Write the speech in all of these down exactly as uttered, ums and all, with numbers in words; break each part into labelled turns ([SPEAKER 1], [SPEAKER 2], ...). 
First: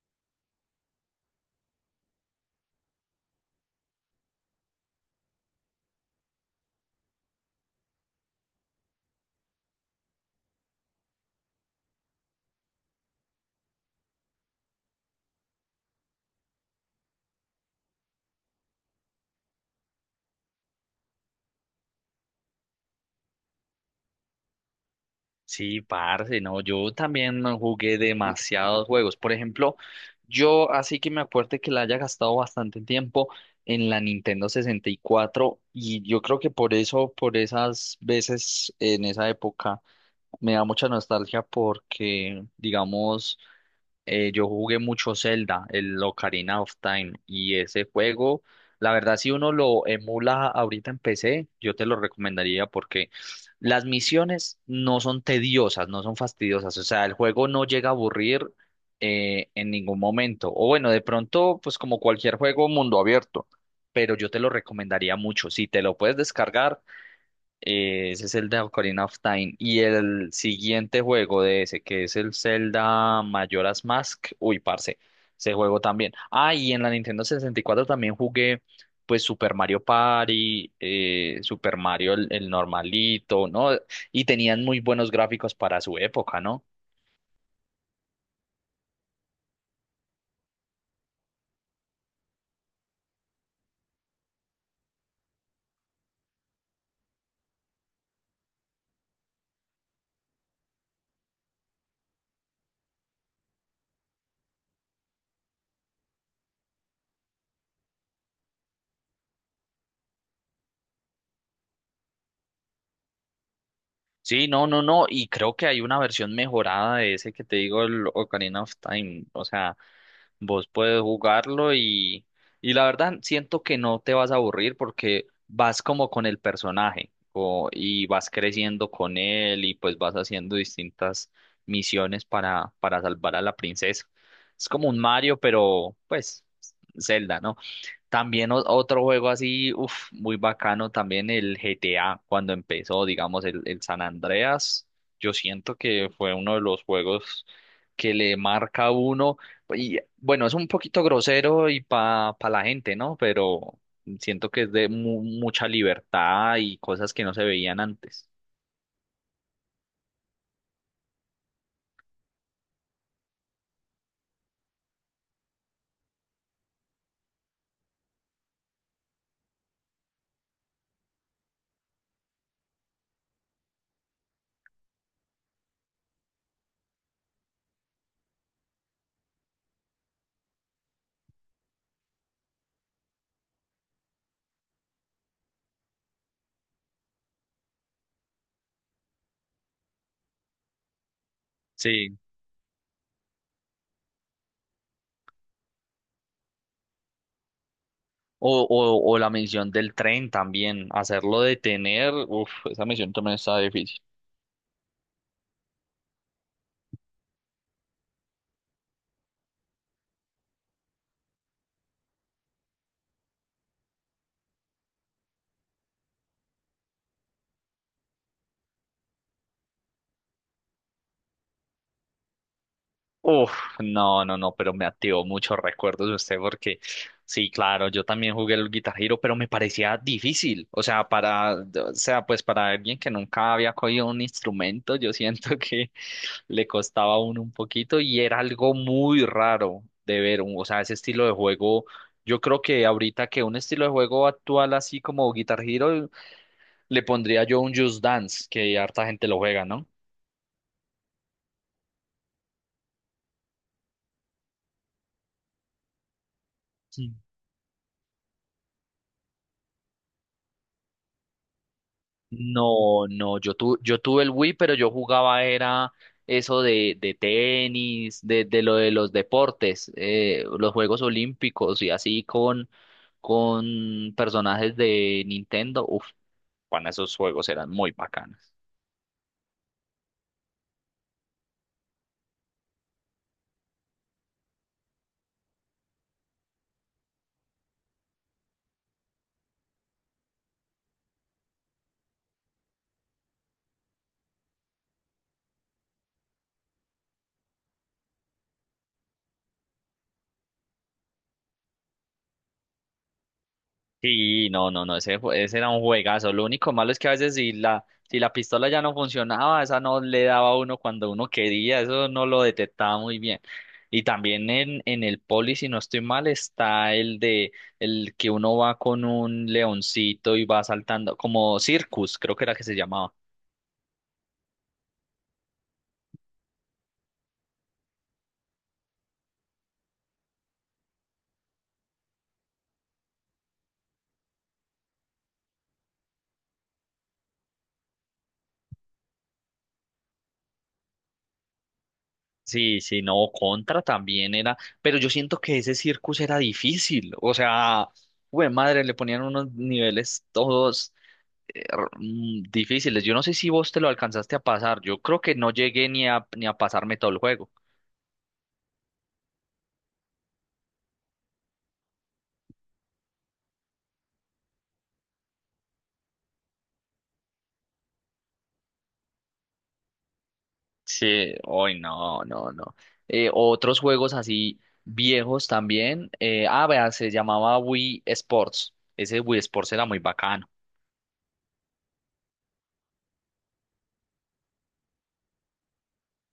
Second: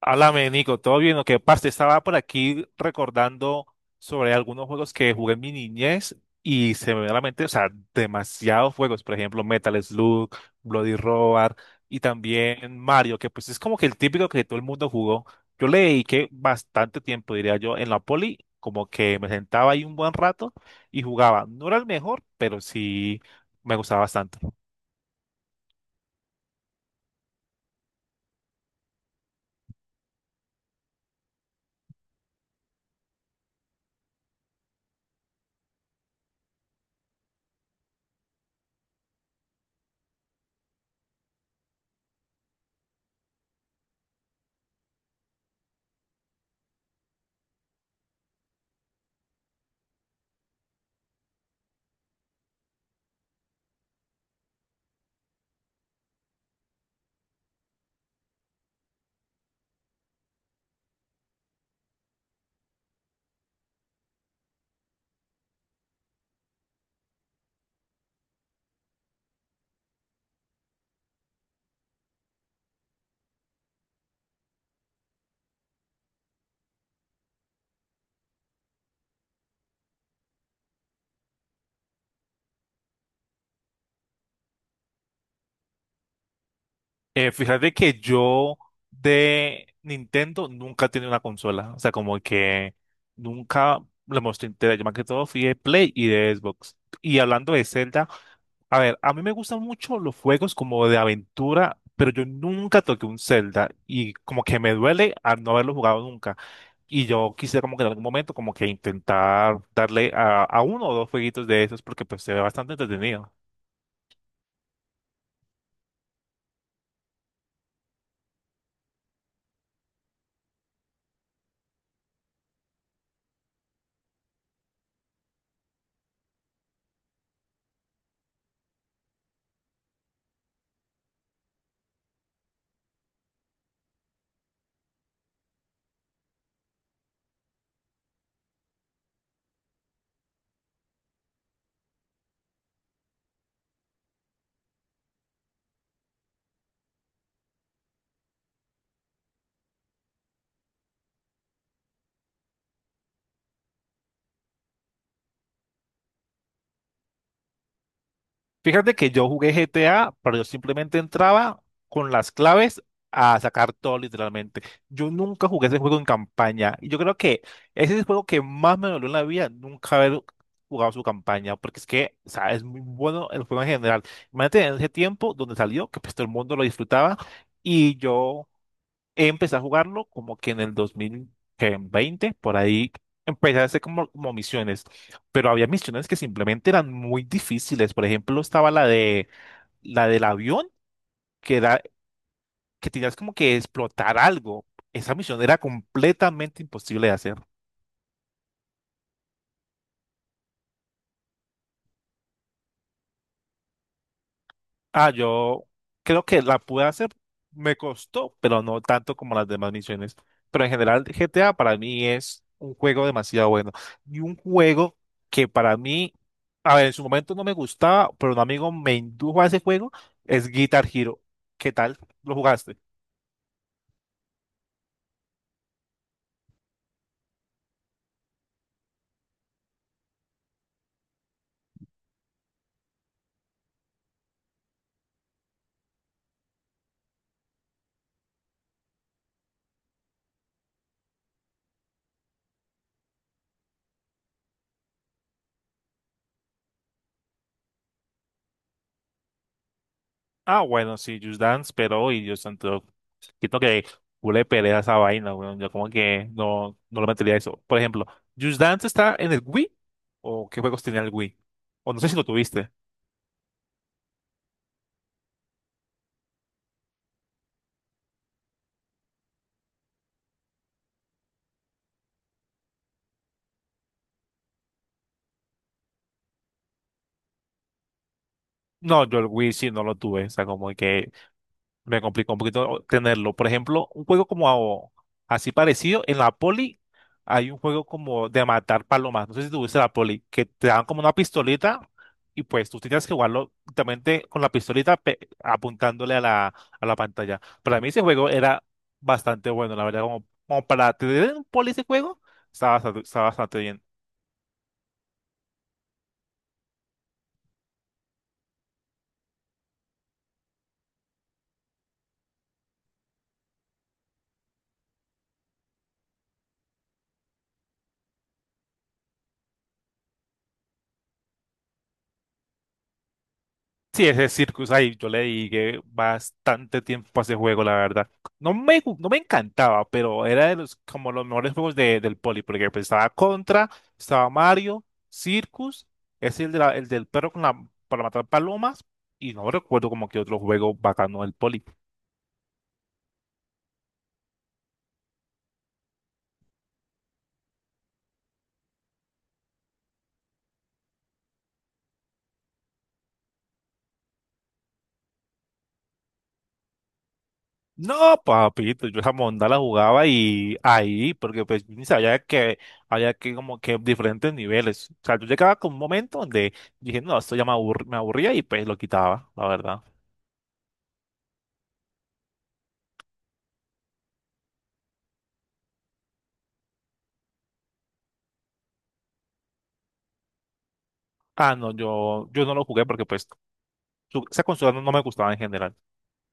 [SPEAKER 1] Háblame, Nico, ¿todo bien? Lo que pasa, estaba por aquí recordando sobre algunos juegos que jugué en mi niñez y se me viene a la mente, o sea, demasiados juegos, por ejemplo, Metal Slug, Bloody Roar y también Mario, que pues es como que el típico que todo el mundo jugó. Yo le dediqué bastante tiempo, diría yo, en la poli, como que me sentaba ahí un buen rato y jugaba. No era el mejor, pero sí me gustaba bastante.
[SPEAKER 2] Sí, parce, no, yo también no jugué demasiados juegos. Por ejemplo, yo así que me acuerdo que la haya gastado bastante tiempo en la Nintendo sesenta y cuatro y yo creo que por eso, por esas veces en esa época, me da mucha nostalgia porque, digamos, eh, yo jugué mucho Zelda, el Ocarina of Time, y ese juego, la verdad, si uno lo emula ahorita en P C, yo te lo recomendaría porque las misiones no son tediosas, no son fastidiosas, o sea, el juego no llega a aburrir eh, en ningún momento. O bueno, de pronto, pues como cualquier juego mundo abierto, pero yo te lo recomendaría mucho. Si te lo puedes descargar, eh, ese es el de Ocarina of Time. Y el siguiente juego de ese, que es el Zelda Majora's Mask. Uy, parce, ese juego también. Ah, y en la Nintendo sesenta y cuatro también jugué, pues, Super Mario Party, eh, Super Mario el, el normalito, ¿no? Y tenían muy buenos gráficos para su época, ¿no?
[SPEAKER 1] Eh, fíjate que yo de Nintendo nunca tenía una consola. O sea, como que nunca le mostré interés. Yo más que todo fui de Play y de Xbox. Y hablando de Zelda, a ver, a mí me gustan mucho los juegos como de aventura, pero yo nunca toqué un Zelda. Y como que me duele al no haberlo jugado nunca. Y yo quisiera como que en algún momento como que intentar darle a, a uno o dos jueguitos de esos porque pues se ve bastante entretenido.
[SPEAKER 2] Sí, no, no, no. Y creo que hay una versión mejorada de ese que te digo, el Ocarina of Time. O sea, vos puedes jugarlo y, y la verdad siento que no te vas a aburrir porque vas como con el personaje o- y vas creciendo con él y pues vas haciendo distintas misiones para, para salvar a la princesa. Es como un Mario, pero pues Zelda, ¿no? También o- otro juego así, uf, muy bacano, también el G T A, cuando empezó, digamos, el, el San Andreas, yo siento que fue uno de los juegos que le marca a uno, y bueno, es un poquito grosero y pa, pa la gente, ¿no? Pero siento que es de mu- mucha libertad y cosas que no se veían antes.
[SPEAKER 1] Fíjate que yo jugué G T A, pero yo simplemente entraba con las claves a sacar todo literalmente. Yo nunca jugué ese juego en campaña. Y yo creo que ese es el juego que más me dolió en la vida, nunca haber jugado su campaña, porque es que, o sea, es muy bueno el juego en general. Imagínate en ese tiempo donde salió, que pues todo el mundo lo disfrutaba, y yo empecé a jugarlo como que en el dos mil veinte. Por ahí empecé a hacer como, como misiones, pero había misiones que simplemente eran muy difíciles. Por ejemplo, estaba la de la del avión, que era
[SPEAKER 2] Sí.
[SPEAKER 1] que tenías como que explotar algo. Esa misión era completamente imposible de hacer.
[SPEAKER 2] O, o, o la misión del tren también, hacerlo detener, uf, esa misión también está difícil.
[SPEAKER 1] Ah, yo creo que la pude hacer, me costó, pero no tanto como las demás misiones. Pero en general, G T A para mí es un juego demasiado bueno. Y un juego que para mí, a ver, en su momento no me gustaba, pero un amigo me indujo a ese juego, es Guitar Hero. ¿Qué tal? ¿Lo jugaste?
[SPEAKER 2] Uf, no, no, no, pero me activó muchos recuerdos de usted porque sí, claro, yo también jugué el Guitar Hero, pero me parecía difícil, o sea, para, o sea, pues para alguien que nunca había cogido un instrumento, yo siento que le costaba a uno un poquito y era algo muy raro de ver, un- o sea, ese estilo de juego, yo creo que ahorita que un estilo de juego actual así como Guitar Hero, le pondría yo un Just Dance, que harta gente lo juega, ¿no?
[SPEAKER 1] Ah, bueno, sí, Just Dance, pero y yo siento, siento que huele pelea esa vaina, weón. Yo como que no, no lo metería eso. Por ejemplo, Just Dance está en el Wii, o qué juegos tenía el Wii, o no sé si lo tuviste.
[SPEAKER 2] No, no, yo, tu, yo tuve el Wii, pero yo jugaba era eso de, de tenis, de, de lo de los deportes, eh, los Juegos Olímpicos y así con, con personajes de Nintendo. Uf, bueno, esos juegos eran muy bacanas.
[SPEAKER 1] No, yo el Wii sí no lo tuve, o sea, como que me complicó un poquito tenerlo. Por ejemplo, un juego como a- así parecido, en la poli hay un juego como de matar palomas. No sé si tuviste la poli, que te dan como una pistolita y pues tú tenías que jugarlo justamente con la pistolita pe- apuntándole a la, a la pantalla. Para mí ese juego era bastante bueno, la verdad, como, como para tener un poli ese juego, estaba bastante, estaba bastante bien.
[SPEAKER 2] Sí, no, no, no, ese, jue- ese era un juegazo. Lo único malo es que a veces si la, si la pistola ya no funcionaba, esa no le daba a uno cuando uno quería, eso no lo detectaba muy bien. Y también en, en el poli, si no estoy mal, está el de el que uno va con un leoncito y va saltando, como Circus, creo que era que se llamaba.
[SPEAKER 1] Sí, ese Circus, ahí yo le dediqué bastante tiempo a ese juego, la verdad. No me, gu- no me encantaba, pero era de los, como los mejores juegos de- del Poli, porque pues estaba Contra, estaba Mario, Circus, es el, de la- el del perro con la, para matar palomas, y no recuerdo como que otro juego bacano del Poli.
[SPEAKER 2] Sí, sí, no, Contra también era, pero yo siento que ese Circus era difícil, o sea, güey, madre, le ponían unos niveles todos. R- mm, difíciles. Yo no sé si vos te lo alcanzaste a pasar. Yo creo que no llegué ni a, ni a pasarme todo el juego.
[SPEAKER 1] No, papito, yo esa monda la jugaba y ahí, porque pues yo ni sabía que había que como que diferentes niveles. O sea, yo llegaba con un momento donde dije, no, esto ya me aburr- me aburría y pues lo quitaba, la verdad.
[SPEAKER 2] Sí, hoy no, no, no. Eh, otros juegos así viejos también. Eh, ah, vea, se llamaba Wii Sports. Ese Wii Sports era muy bacano.
[SPEAKER 1] Ah, no, yo, yo no lo jugué porque pues su- esa consola no, no me gustaba en general.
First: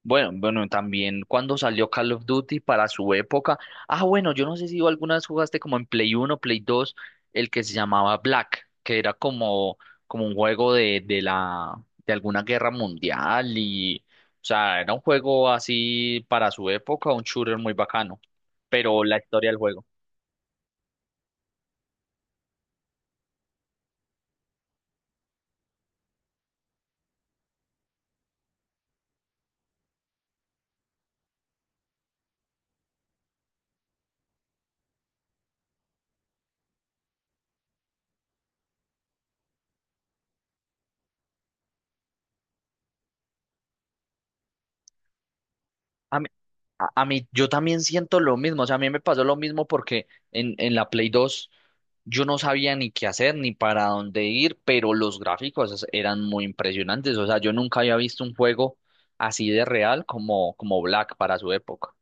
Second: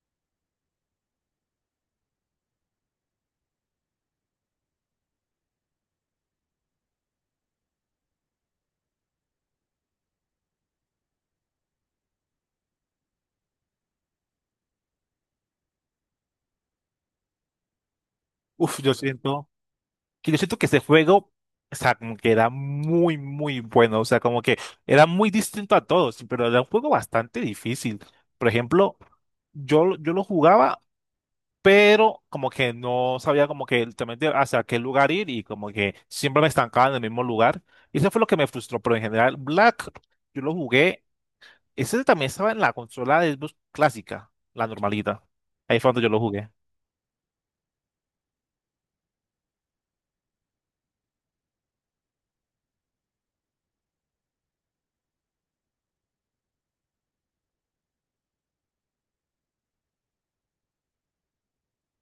[SPEAKER 2] Bueno, bueno, también cuando salió Call of Duty para su época. Ah, bueno, yo no sé si tú alguna vez jugaste como en Play uno, Play dos, el que se llamaba Black, que era como, como un juego de, de la, de alguna guerra mundial y, o sea, era un juego así para su época, un shooter muy bacano,
[SPEAKER 1] Uf, yo
[SPEAKER 2] pero la
[SPEAKER 1] siento
[SPEAKER 2] historia del juego.
[SPEAKER 1] que yo siento que ese juego, o sea, como que era muy, muy bueno. O sea, como que era muy distinto a todos, pero era un juego bastante difícil. Por ejemplo, yo, yo lo jugaba, pero como que no sabía como que realmente hacia qué lugar ir y como que siempre me estancaba en el mismo lugar. Y eso fue lo que me frustró, pero en general, Black, yo lo jugué, ese también estaba en la consola de Xbox clásica, la normalita. Ahí fue donde yo lo jugué.
[SPEAKER 2] A, a mí, yo también siento lo mismo, o sea, a mí me pasó lo mismo porque en, en la Play dos yo no sabía ni qué hacer ni para dónde ir, pero los gráficos es- eran muy impresionantes, o sea, yo nunca había visto un juego así de real como, como Black para su época.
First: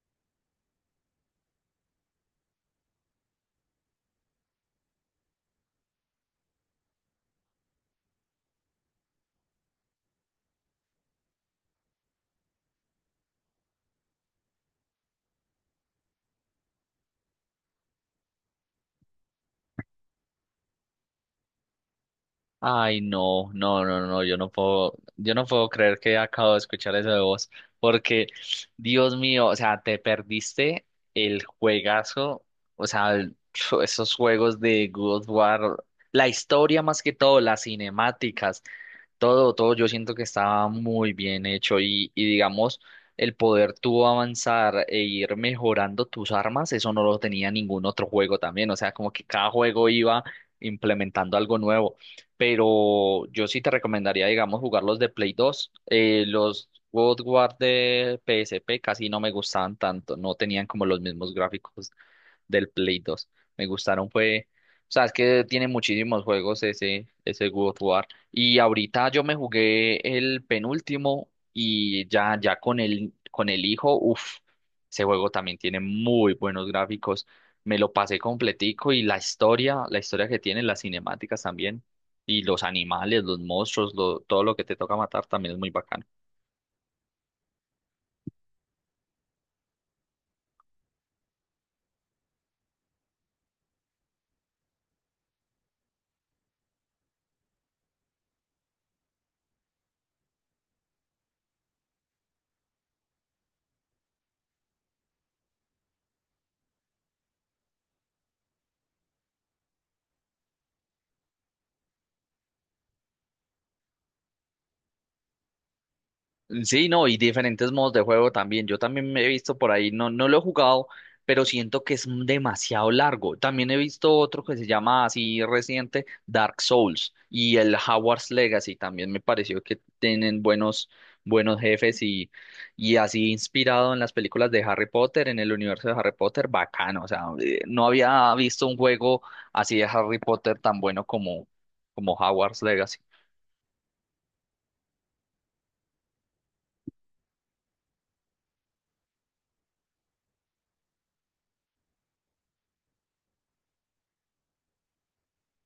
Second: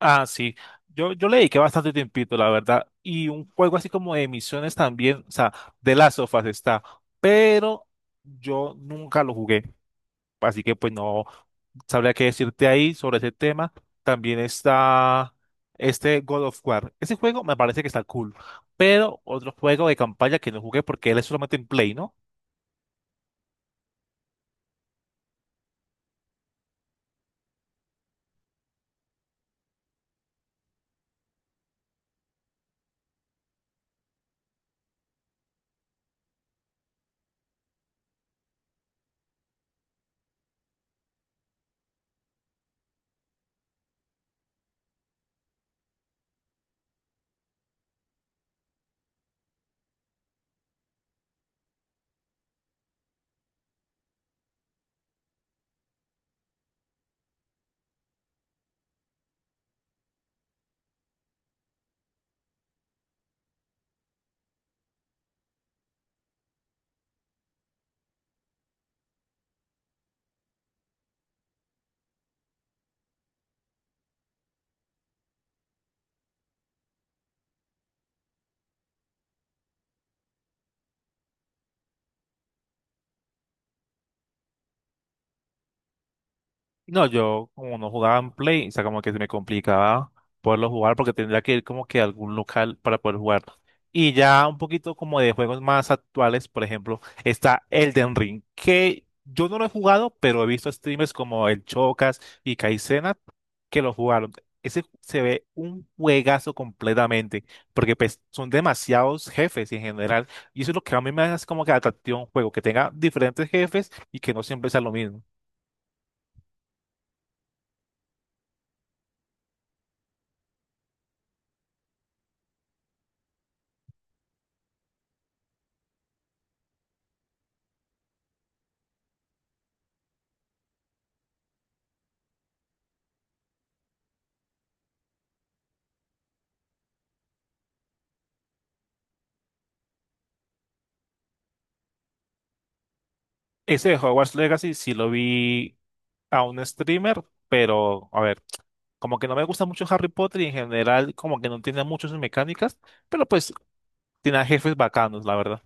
[SPEAKER 1] Ah, sí. Yo, yo le dediqué bastante tiempito, la verdad. Y un juego así como de misiones también, o sea, de las sofas está. Pero yo nunca lo jugué. Así que pues no sabría qué decirte ahí sobre ese tema. También está este God of War. Ese juego me parece que está cool. Pero otro juego de campaña que no jugué porque él es solamente en Play, ¿no?
[SPEAKER 2] Ay, no, no, no, no, yo no puedo, yo no puedo creer que acabo de escuchar eso de vos, porque, Dios mío, o sea, te perdiste el juegazo, o sea, el- esos juegos de God of War, la historia más que todo, las cinemáticas, todo, todo yo siento que estaba muy bien hecho y, y digamos, el poder tú avanzar e ir mejorando tus armas, eso no lo tenía ningún otro juego también, o sea, como que cada juego iba implementando algo nuevo, pero yo sí te recomendaría, digamos, jugar los de Play dos eh, los God of War de P S P casi no me gustaban tanto, no tenían como los mismos gráficos del Play dos. Me gustaron, fue, o sea, es que tiene muchísimos juegos ese, ese God of War. Y ahorita yo me jugué el penúltimo y ya, ya con el, con el hijo, uff, ese juego también tiene muy buenos gráficos. Me lo pasé completico y la historia, la historia que tiene, las cinemáticas también. Y los animales, los monstruos, lo- todo lo que te toca matar también es muy bacano.
[SPEAKER 1] No, yo como no jugaba en Play, o sea, como que se me complicaba poderlo jugar porque tendría que ir como que a algún local para poder jugar. Y ya un poquito como de juegos más actuales, por ejemplo, está Elden Ring, que yo no lo he jugado, pero he visto streamers como el Chocas y Kaizenat que lo jugaron. Ese se ve un juegazo completamente, porque pues son demasiados jefes en general, y eso es lo que a mí me hace como que atractivo a un juego, que tenga diferentes jefes y que no siempre sea lo mismo.
[SPEAKER 2] Sí, no, y diferentes modos de juego también. Yo también me he visto por ahí, no, no lo he jugado, pero siento que es demasiado largo. También he visto otro que se llama así reciente, Dark Souls y el Hogwarts Legacy. También me pareció que tienen buenos, buenos jefes y, y así inspirado en las películas de Harry Potter, en el universo de Harry Potter, bacano. O sea, eh, no había visto un juego así de Harry Potter tan bueno como, como Hogwarts Legacy.
[SPEAKER 1] Ese de Hogwarts Legacy sí lo vi a un streamer, pero a ver, como que no me gusta mucho Harry Potter y en general como que no tiene muchas mecánicas, pero pues tiene a jefes bacanos, la verdad.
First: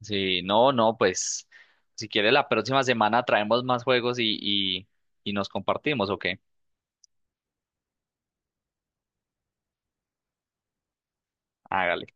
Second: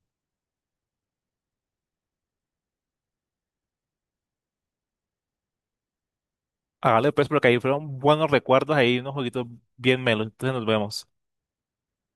[SPEAKER 2] Sí, no, no, pues si quiere la próxima semana traemos más juegos y, y, y nos compartimos, ¿o qué?
[SPEAKER 1] Hágale pues porque ahí fueron buenos recuerdos, ahí unos jueguitos bien melos, entonces nos vemos.
[SPEAKER 2] Hágale.